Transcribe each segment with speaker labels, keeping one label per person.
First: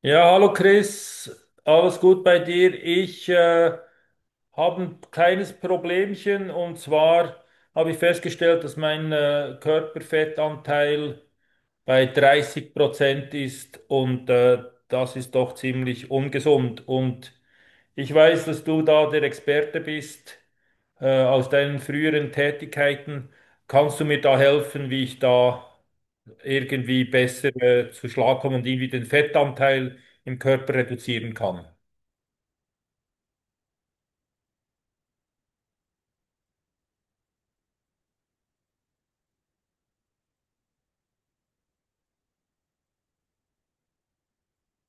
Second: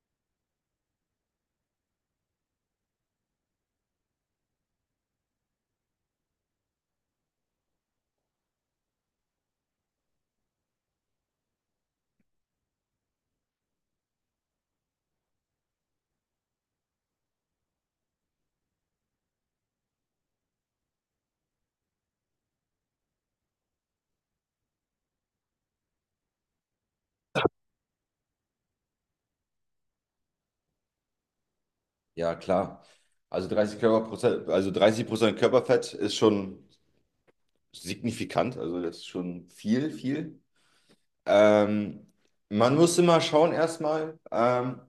Speaker 1: Ja, hallo Chris, alles gut bei dir? Ich habe ein kleines Problemchen und zwar habe ich festgestellt, dass mein Körperfettanteil bei 30% ist und das ist doch ziemlich ungesund. Und ich weiß, dass du da der Experte bist aus deinen früheren Tätigkeiten. Kannst du mir da helfen, wie ich da irgendwie besser zu Schlag kommen und irgendwie den Fettanteil im Körper reduzieren kann.
Speaker 2: Ja, klar. Also 30 Körperprozent, also 30% Körperfett ist schon signifikant, also das ist schon viel, viel. Ähm, man muss immer schauen erstmal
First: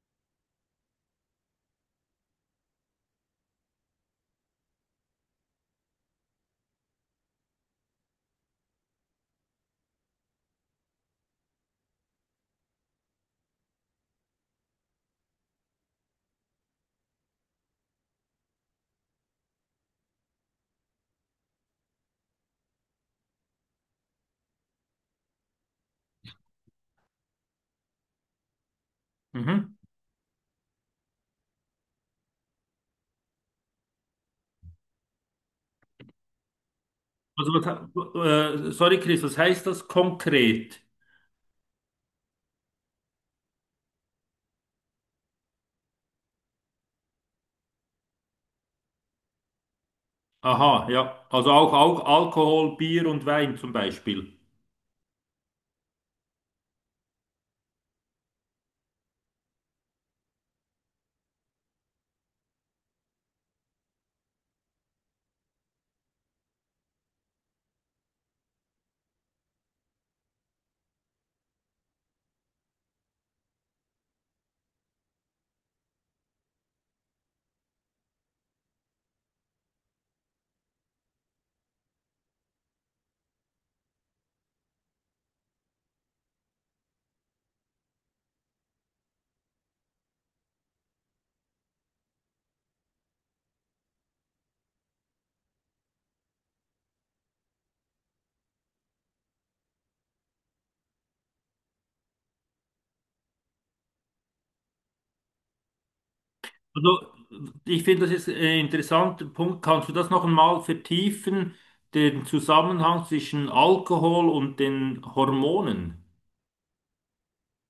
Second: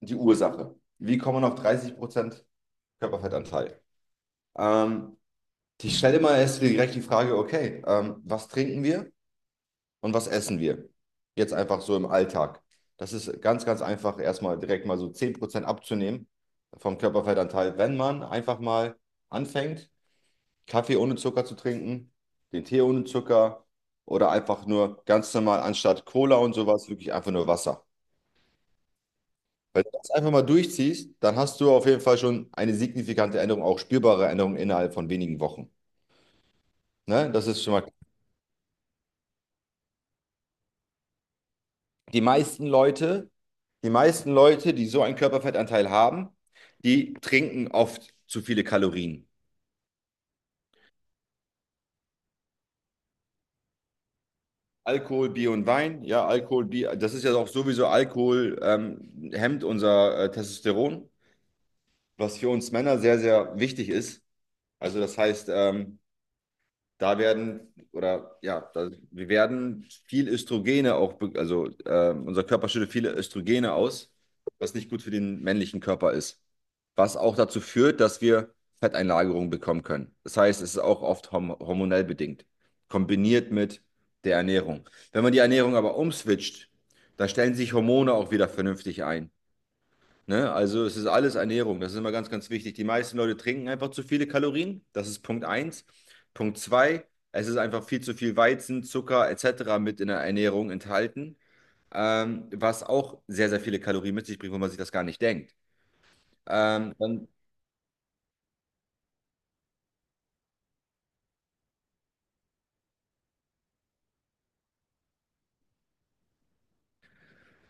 Speaker 2: die Ursache. Wie kommt man auf 30% Körperfettanteil? Ähm, ich stelle immer erst direkt die Frage, okay, was trinken wir und was essen wir? Jetzt einfach so im Alltag. Das ist ganz, ganz einfach, erstmal direkt mal so 10% abzunehmen vom Körperfettanteil, wenn man einfach mal anfängt Kaffee ohne Zucker zu trinken, den Tee ohne Zucker oder einfach nur ganz normal anstatt Cola und sowas wirklich einfach nur Wasser.
Speaker 1: Mhm.
Speaker 2: Wenn du das einfach mal durchziehst, dann hast du auf jeden Fall schon eine signifikante Änderung, auch spürbare Änderung innerhalb von wenigen Wochen. Ne? Das
Speaker 1: Also,
Speaker 2: ist schon mal.
Speaker 1: sorry, Chris, was heißt das konkret?
Speaker 2: Die meisten Leute, die meisten Leute, die so einen Körperfettanteil haben, die trinken oft zu viele Kalorien.
Speaker 1: Aha, ja. Also auch, auch Alkohol, Bier und Wein zum Beispiel.
Speaker 2: Alkohol, Bier und Wein, ja, Alkohol, Bier, das ist ja auch sowieso Alkohol, hemmt unser Testosteron, was für uns Männer sehr, sehr wichtig ist. Also das heißt, da werden oder ja, da, wir werden viel Östrogene auch, also unser Körper schüttet viele Östrogene aus, was nicht gut für den männlichen Körper ist. Was auch dazu führt, dass wir Fetteinlagerungen bekommen können. Das heißt, es ist auch oft hormonell bedingt, kombiniert mit der Ernährung. Wenn man die Ernährung aber umswitcht, dann stellen sich Hormone auch wieder vernünftig ein. Ne? Also es ist alles Ernährung, das ist immer ganz, ganz wichtig. Die meisten Leute trinken einfach zu viele Kalorien, das ist Punkt eins. Punkt 2: Es ist einfach viel zu viel Weizen, Zucker etc. mit in der Ernährung enthalten, was auch sehr, sehr viele Kalorien mit sich bringt, wo man sich das gar nicht denkt. Ähm,
Speaker 1: Also,
Speaker 2: dann,
Speaker 1: ich finde, das ist ein interessanter Punkt. Kannst du das noch einmal vertiefen, den Zusammenhang zwischen Alkohol und den Hormonen?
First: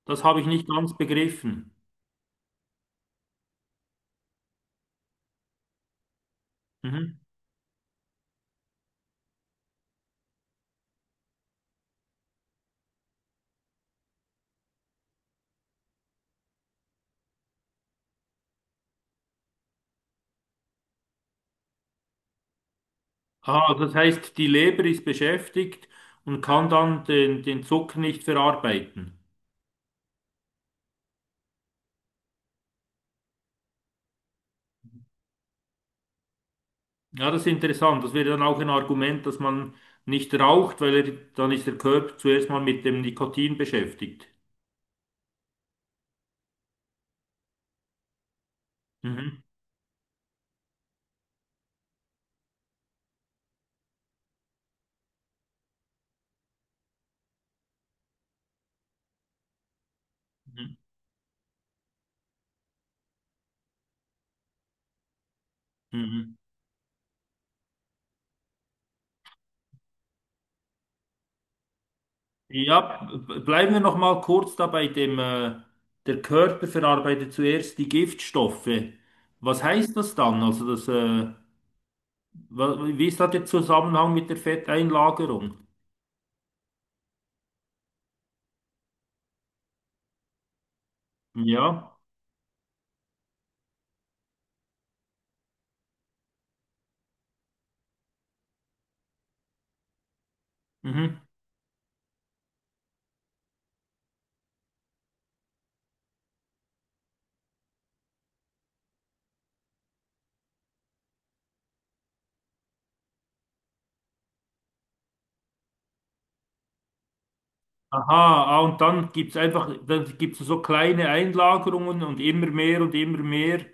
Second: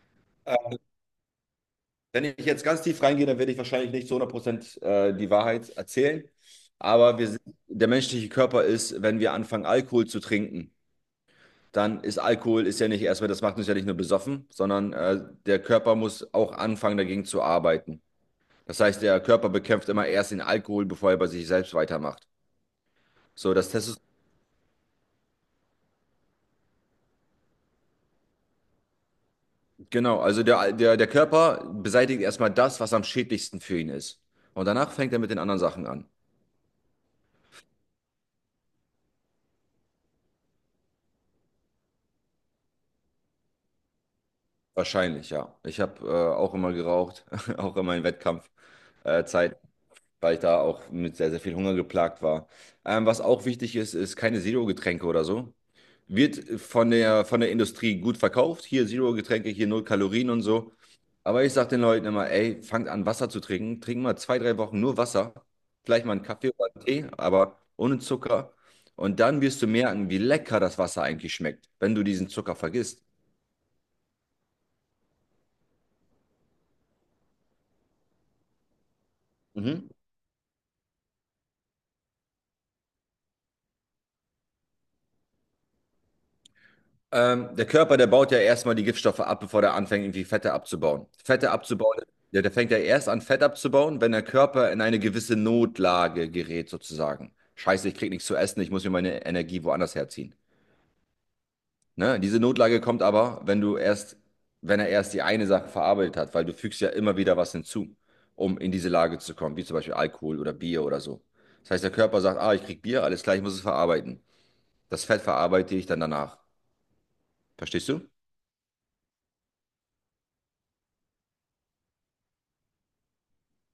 Speaker 1: Das habe ich nicht
Speaker 2: äh,
Speaker 1: ganz begriffen.
Speaker 2: Wenn ich jetzt ganz tief reingehe, dann werde ich wahrscheinlich nicht zu 100% die Wahrheit erzählen, aber
Speaker 1: Mhm.
Speaker 2: wir sind, der menschliche Körper ist, wenn wir anfangen, Alkohol zu trinken, dann ist Alkohol ist ja nicht erstmal, das macht uns ja nicht nur besoffen, sondern der Körper muss auch anfangen, dagegen zu arbeiten. Das heißt, der Körper bekämpft immer erst den Alkohol, bevor er bei sich selbst weitermacht. So, das
Speaker 1: Ah, das
Speaker 2: Testosteron,
Speaker 1: heißt, die Leber ist beschäftigt und kann dann den Zucker nicht verarbeiten.
Speaker 2: genau, also der Körper beseitigt erstmal das, was am schädlichsten für ihn ist. Und danach fängt er mit den anderen Sachen an.
Speaker 1: Ja, das ist interessant. Das wäre dann auch ein Argument, dass man nicht raucht, weil er, dann ist der Körper zuerst mal mit dem Nikotin beschäftigt.
Speaker 2: Wahrscheinlich, ja. Ich habe auch immer geraucht, auch in meinen Wettkampfzeit,
Speaker 1: Mhm.
Speaker 2: Zeit, weil ich da auch mit sehr, sehr viel Hunger geplagt war. Was auch wichtig ist, ist keine Zero-Getränke oder so. Wird von der Industrie gut verkauft. Hier Zero-Getränke, hier null Kalorien und so.
Speaker 1: Mhm.
Speaker 2: Aber ich sage den Leuten immer, ey, fangt an, Wasser zu trinken. Trinken mal zwei, drei Wochen nur Wasser. Vielleicht mal einen
Speaker 1: Mhm.
Speaker 2: Kaffee oder einen Tee, aber ohne Zucker. Und dann wirst du merken, wie lecker das Wasser eigentlich schmeckt, wenn du diesen Zucker vergisst.
Speaker 1: Ja, bleiben wir noch mal kurz da bei dem, der Körper verarbeitet zuerst die Giftstoffe. Was
Speaker 2: Mhm.
Speaker 1: heißt das dann? Also wie ist da der Zusammenhang mit der Fetteinlagerung?
Speaker 2: Der Körper, der baut ja erstmal die Giftstoffe ab, bevor der anfängt, irgendwie Fette abzubauen. Fette
Speaker 1: Ja.
Speaker 2: abzubauen, der, der fängt ja erst an, Fett abzubauen, wenn der Körper in eine gewisse Notlage gerät, sozusagen. Scheiße, ich krieg nichts zu essen, ich muss mir meine Energie woanders herziehen.
Speaker 1: Mhm.
Speaker 2: Ne? Diese Notlage kommt aber, wenn er erst die eine Sache verarbeitet hat, weil du fügst ja immer wieder was hinzu, um in diese Lage zu kommen, wie zum Beispiel Alkohol oder Bier oder so. Das heißt, der Körper sagt, ah, ich krieg Bier, alles klar, ich muss es verarbeiten. Das Fett verarbeite ich dann danach. Verstehst du?
Speaker 1: Aha, ah, und dann gibt's einfach, dann gibt's so kleine Einlagerungen und immer mehr und immer mehr.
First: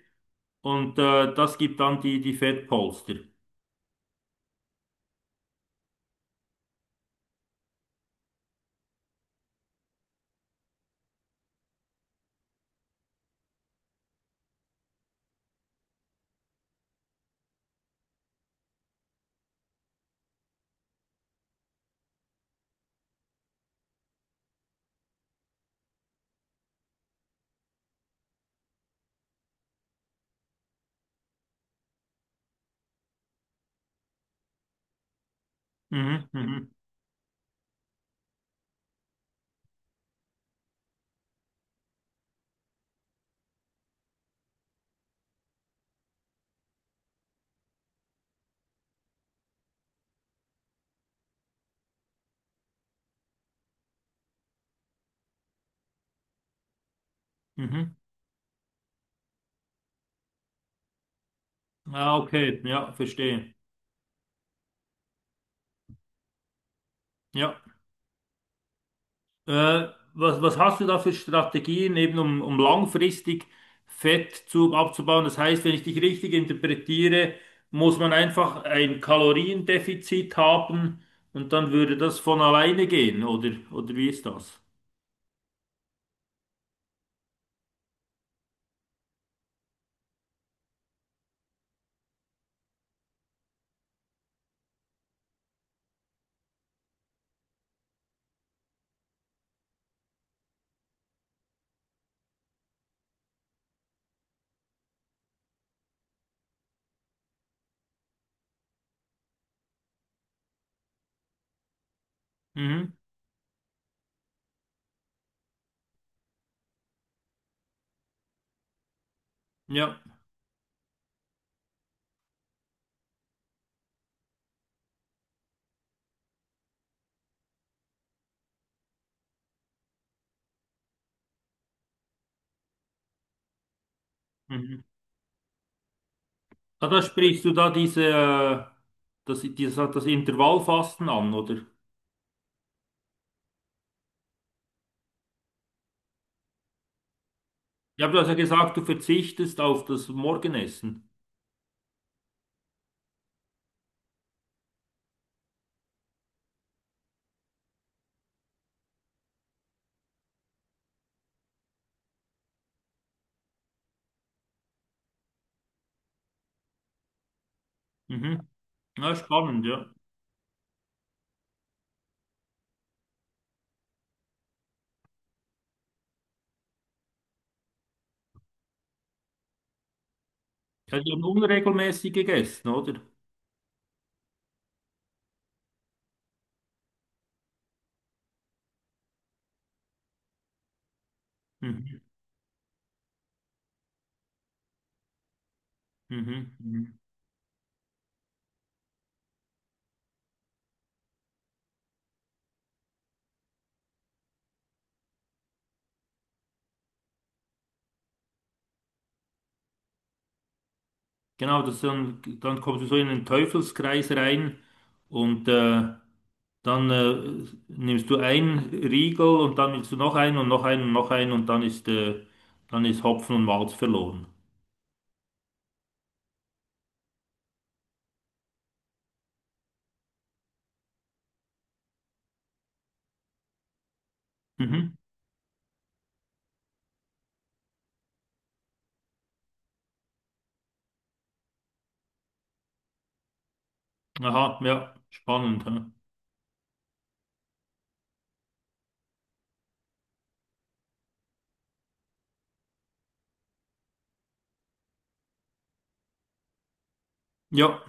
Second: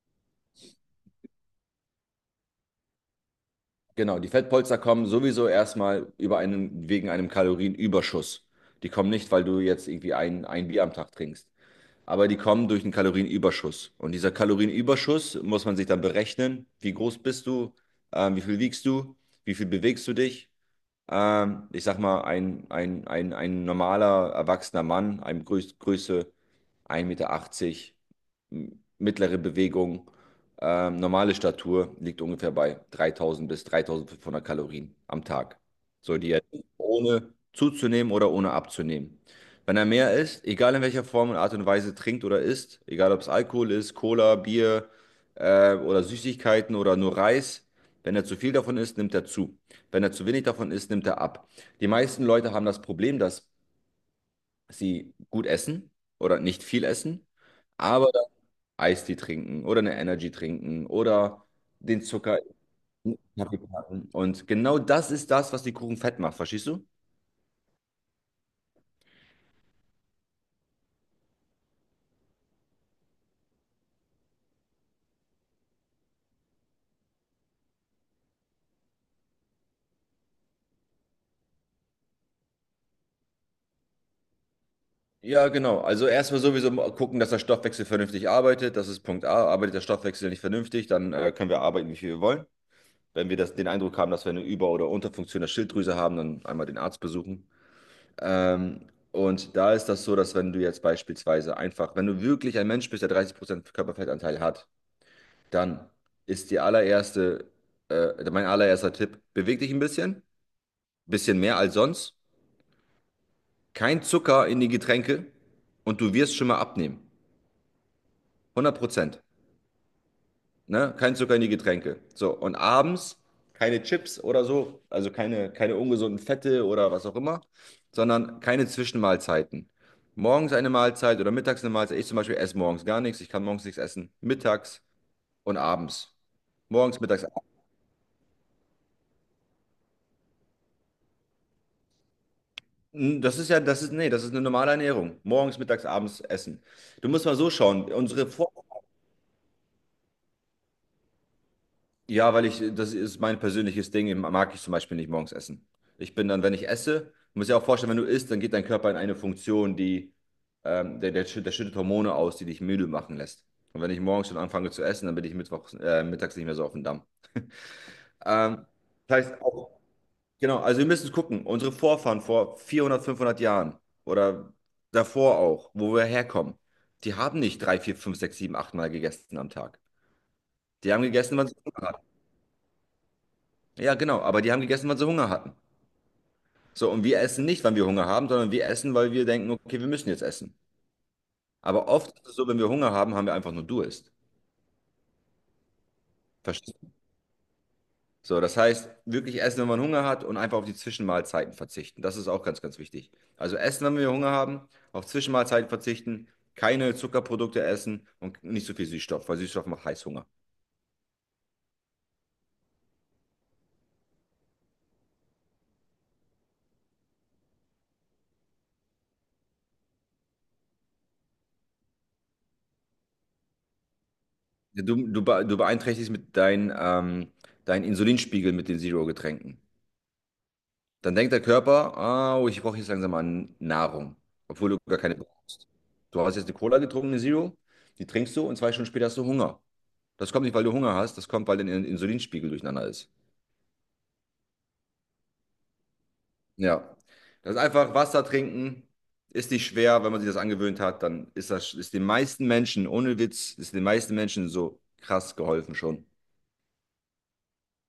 Speaker 1: Und das gibt dann die Fettpolster.
Speaker 2: Genau, die Fettpolster kommen sowieso erstmal wegen einem Kalorienüberschuss. Die kommen nicht, weil du jetzt irgendwie ein Bier am Tag trinkst, aber die kommen durch einen Kalorienüberschuss. Und dieser Kalorienüberschuss muss man sich dann berechnen, wie groß bist du, wie viel wiegst du, wie viel bewegst du dich. Ich sag mal, ein normaler erwachsener Mann, einem Größe 1,80 Meter, mittlere Bewegung, normale Statur liegt ungefähr bei 3000 bis 3500 Kalorien am Tag. So,
Speaker 1: Mhm,
Speaker 2: die er
Speaker 1: mhm,
Speaker 2: ohne zuzunehmen oder ohne abzunehmen. Wenn er mehr isst, egal in welcher Form und Art und Weise trinkt oder isst, egal ob es Alkohol ist, Cola, Bier oder Süßigkeiten oder nur Reis, wenn er zu viel davon isst, nimmt er zu. Wenn er zu wenig davon isst, nimmt er ab. Die meisten Leute haben das Problem, dass sie gut essen oder nicht viel essen,
Speaker 1: mhm.
Speaker 2: aber Eistee trinken oder eine Energy trinken oder den
Speaker 1: Ah,
Speaker 2: Zucker
Speaker 1: okay, ja,
Speaker 2: in den
Speaker 1: verstehe.
Speaker 2: Kaffee packen. Und genau das ist das, was die Kuchen fett macht, verstehst du?
Speaker 1: Ja. Äh, Was, was hast du da für Strategien, eben um, um langfristig Fett zu, abzubauen? Das heißt, wenn ich dich richtig interpretiere, muss man einfach ein Kaloriendefizit haben und dann würde das von alleine gehen, oder wie ist das?
Speaker 2: Ja, genau. Also erstmal sowieso mal gucken, dass der Stoffwechsel vernünftig arbeitet. Das ist Punkt A. Arbeitet der Stoffwechsel nicht vernünftig, dann können wir arbeiten, wie viel wir wollen. Wenn wir den Eindruck haben, dass wir eine Über- oder Unterfunktion der Schilddrüse haben, dann einmal den Arzt besuchen. Und da ist das so, dass wenn du jetzt beispielsweise einfach, wenn du wirklich ein Mensch bist, der 30% Körperfettanteil hat, dann ist die allererste, mein allererster Tipp, beweg dich ein bisschen mehr als sonst.
Speaker 1: Mhm.
Speaker 2: Kein Zucker in die Getränke und du wirst schon mal abnehmen. 100%.
Speaker 1: Ja.
Speaker 2: Ne? Kein Zucker in die Getränke. So, und abends keine Chips oder so, also keine ungesunden Fette oder was auch immer, sondern keine Zwischenmahlzeiten. Morgens eine Mahlzeit oder mittags eine Mahlzeit. Ich zum Beispiel esse morgens gar nichts. Ich kann morgens nichts essen. Mittags
Speaker 1: Mhm.
Speaker 2: und abends.
Speaker 1: Ah,
Speaker 2: Morgens,
Speaker 1: da
Speaker 2: mittags.
Speaker 1: sprichst du da das Intervallfasten an, oder?
Speaker 2: Das ist ja, das ist, nee, das ist eine normale Ernährung. Morgens, mittags, abends essen. Du musst mal so schauen.
Speaker 1: Ja, aber du
Speaker 2: Unsere
Speaker 1: hast ja so
Speaker 2: Vor
Speaker 1: gesagt, du verzichtest auf das Morgenessen.
Speaker 2: Ja, weil ich, das ist mein persönliches Ding, mag ich zum Beispiel nicht morgens essen. Ich bin dann, wenn ich esse, muss ja auch vorstellen, wenn du isst, dann geht dein Körper in eine Funktion, die, der, der, schütt- der schüttet Hormone aus, die dich müde machen lässt. Und wenn ich morgens schon anfange zu essen, dann bin ich mittags nicht mehr so auf dem Damm.
Speaker 1: Mhm.
Speaker 2: Ähm,
Speaker 1: Ja,
Speaker 2: das heißt,
Speaker 1: spannend,
Speaker 2: auch
Speaker 1: ja.
Speaker 2: Genau, also wir müssen gucken, unsere Vorfahren vor 400, 500 Jahren oder davor auch, wo wir herkommen, die haben nicht drei, vier, fünf, sechs, sieben, acht Mal gegessen am Tag. Die
Speaker 1: Ja,
Speaker 2: haben
Speaker 1: die haben
Speaker 2: gegessen, wann sie Hunger hatten.
Speaker 1: unregelmäßig gegessen, oder?
Speaker 2: Ja, genau, aber die haben gegessen, wann sie Hunger hatten. So, und wir essen nicht, wann wir Hunger haben, sondern wir essen, weil wir denken, okay, wir müssen jetzt essen. Aber
Speaker 1: Mhm.
Speaker 2: oft ist es so, wenn wir Hunger haben, haben wir einfach nur Durst.
Speaker 1: Mhm.
Speaker 2: Verstehst?
Speaker 1: Mhm.
Speaker 2: So, das heißt, wirklich essen, wenn man Hunger hat und einfach auf die Zwischenmahlzeiten verzichten. Das ist auch ganz, ganz wichtig. Also essen, wenn wir Hunger haben, auf Zwischenmahlzeiten verzichten, keine Zuckerprodukte essen und nicht so viel Süßstoff, weil Süßstoff macht Heißhunger.
Speaker 1: Genau, das dann, dann kommst du so in den Teufelskreis rein und dann nimmst du einen Riegel und dann willst du noch einen und noch einen und noch einen und dann dann ist Hopfen und Malz verloren.
Speaker 2: Du beeinträchtigst mit deinen Insulinspiegel mit den Zero-Getränken. Dann denkt der Körper, ah, oh, ich brauche jetzt langsam mal Nahrung, obwohl du
Speaker 1: Mhm.
Speaker 2: gar keine brauchst. Du hast jetzt eine Cola getrunken, eine Zero, die trinkst du und 2 Stunden später hast du Hunger. Das kommt nicht, weil du Hunger hast, das kommt, weil dein Insulinspiegel durcheinander ist.
Speaker 1: Aha, ja, spannend. Hä?
Speaker 2: Ja. Das ist einfach Wasser trinken, ist nicht schwer, wenn man sich das angewöhnt hat, dann ist das ist den meisten Menschen, ohne Witz, ist den meisten Menschen so krass geholfen schon.
Speaker 1: Ja,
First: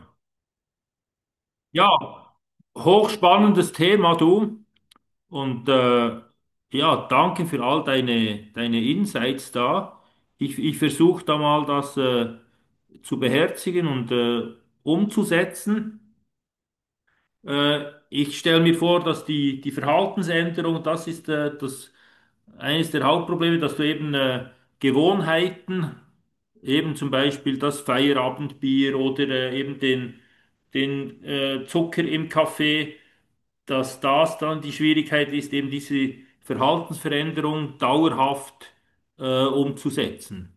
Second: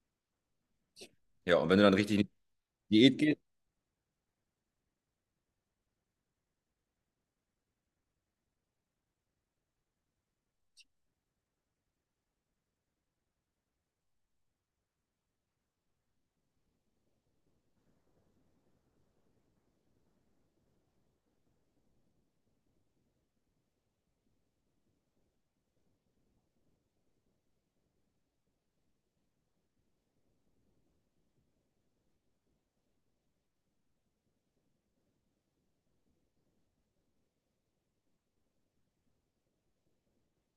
Speaker 2: Ja, und wenn du
Speaker 1: ja,
Speaker 2: dann richtig in die Diät gehst,
Speaker 1: hochspannendes Thema, du. Und äh, ja, danke für all deine, deine Insights da. Ich versuche da mal das zu beherzigen und umzusetzen. Ich stelle mir vor, dass die Verhaltensänderung, das ist eines der Hauptprobleme, dass du eben Gewohnheiten, eben zum Beispiel das Feierabendbier oder eben den Zucker im Kaffee, dass das dann die Schwierigkeit ist, eben diese Verhaltensveränderung dauerhaft umzusetzen.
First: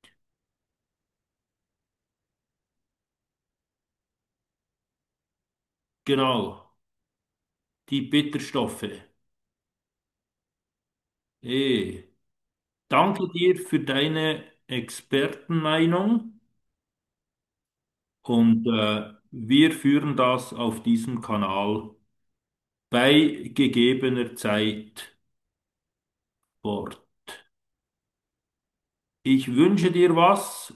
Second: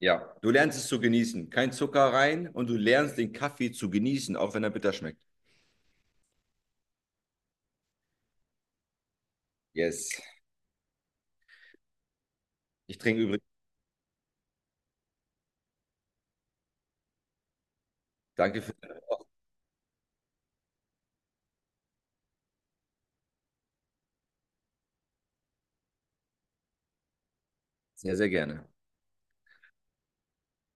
Speaker 2: ja, du lernst es zu genießen. Kein Zucker rein und du lernst den Kaffee zu genießen, auch wenn er bitter schmeckt.
Speaker 1: Genau, die Bitterstoffe.
Speaker 2: Yes.
Speaker 1: Eh.
Speaker 2: Ich trinke
Speaker 1: Danke
Speaker 2: übrigens.
Speaker 1: dir für deine Expertenmeinung.
Speaker 2: Danke für
Speaker 1: Wir führen das auf diesem Kanal bei gegebener Zeit fort.
Speaker 2: sehr, sehr gerne.
Speaker 1: Ich wünsche dir was,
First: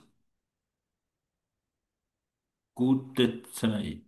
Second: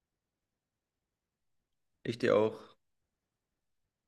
Speaker 2: Ich dir auch.
Speaker 1: gute Zeit.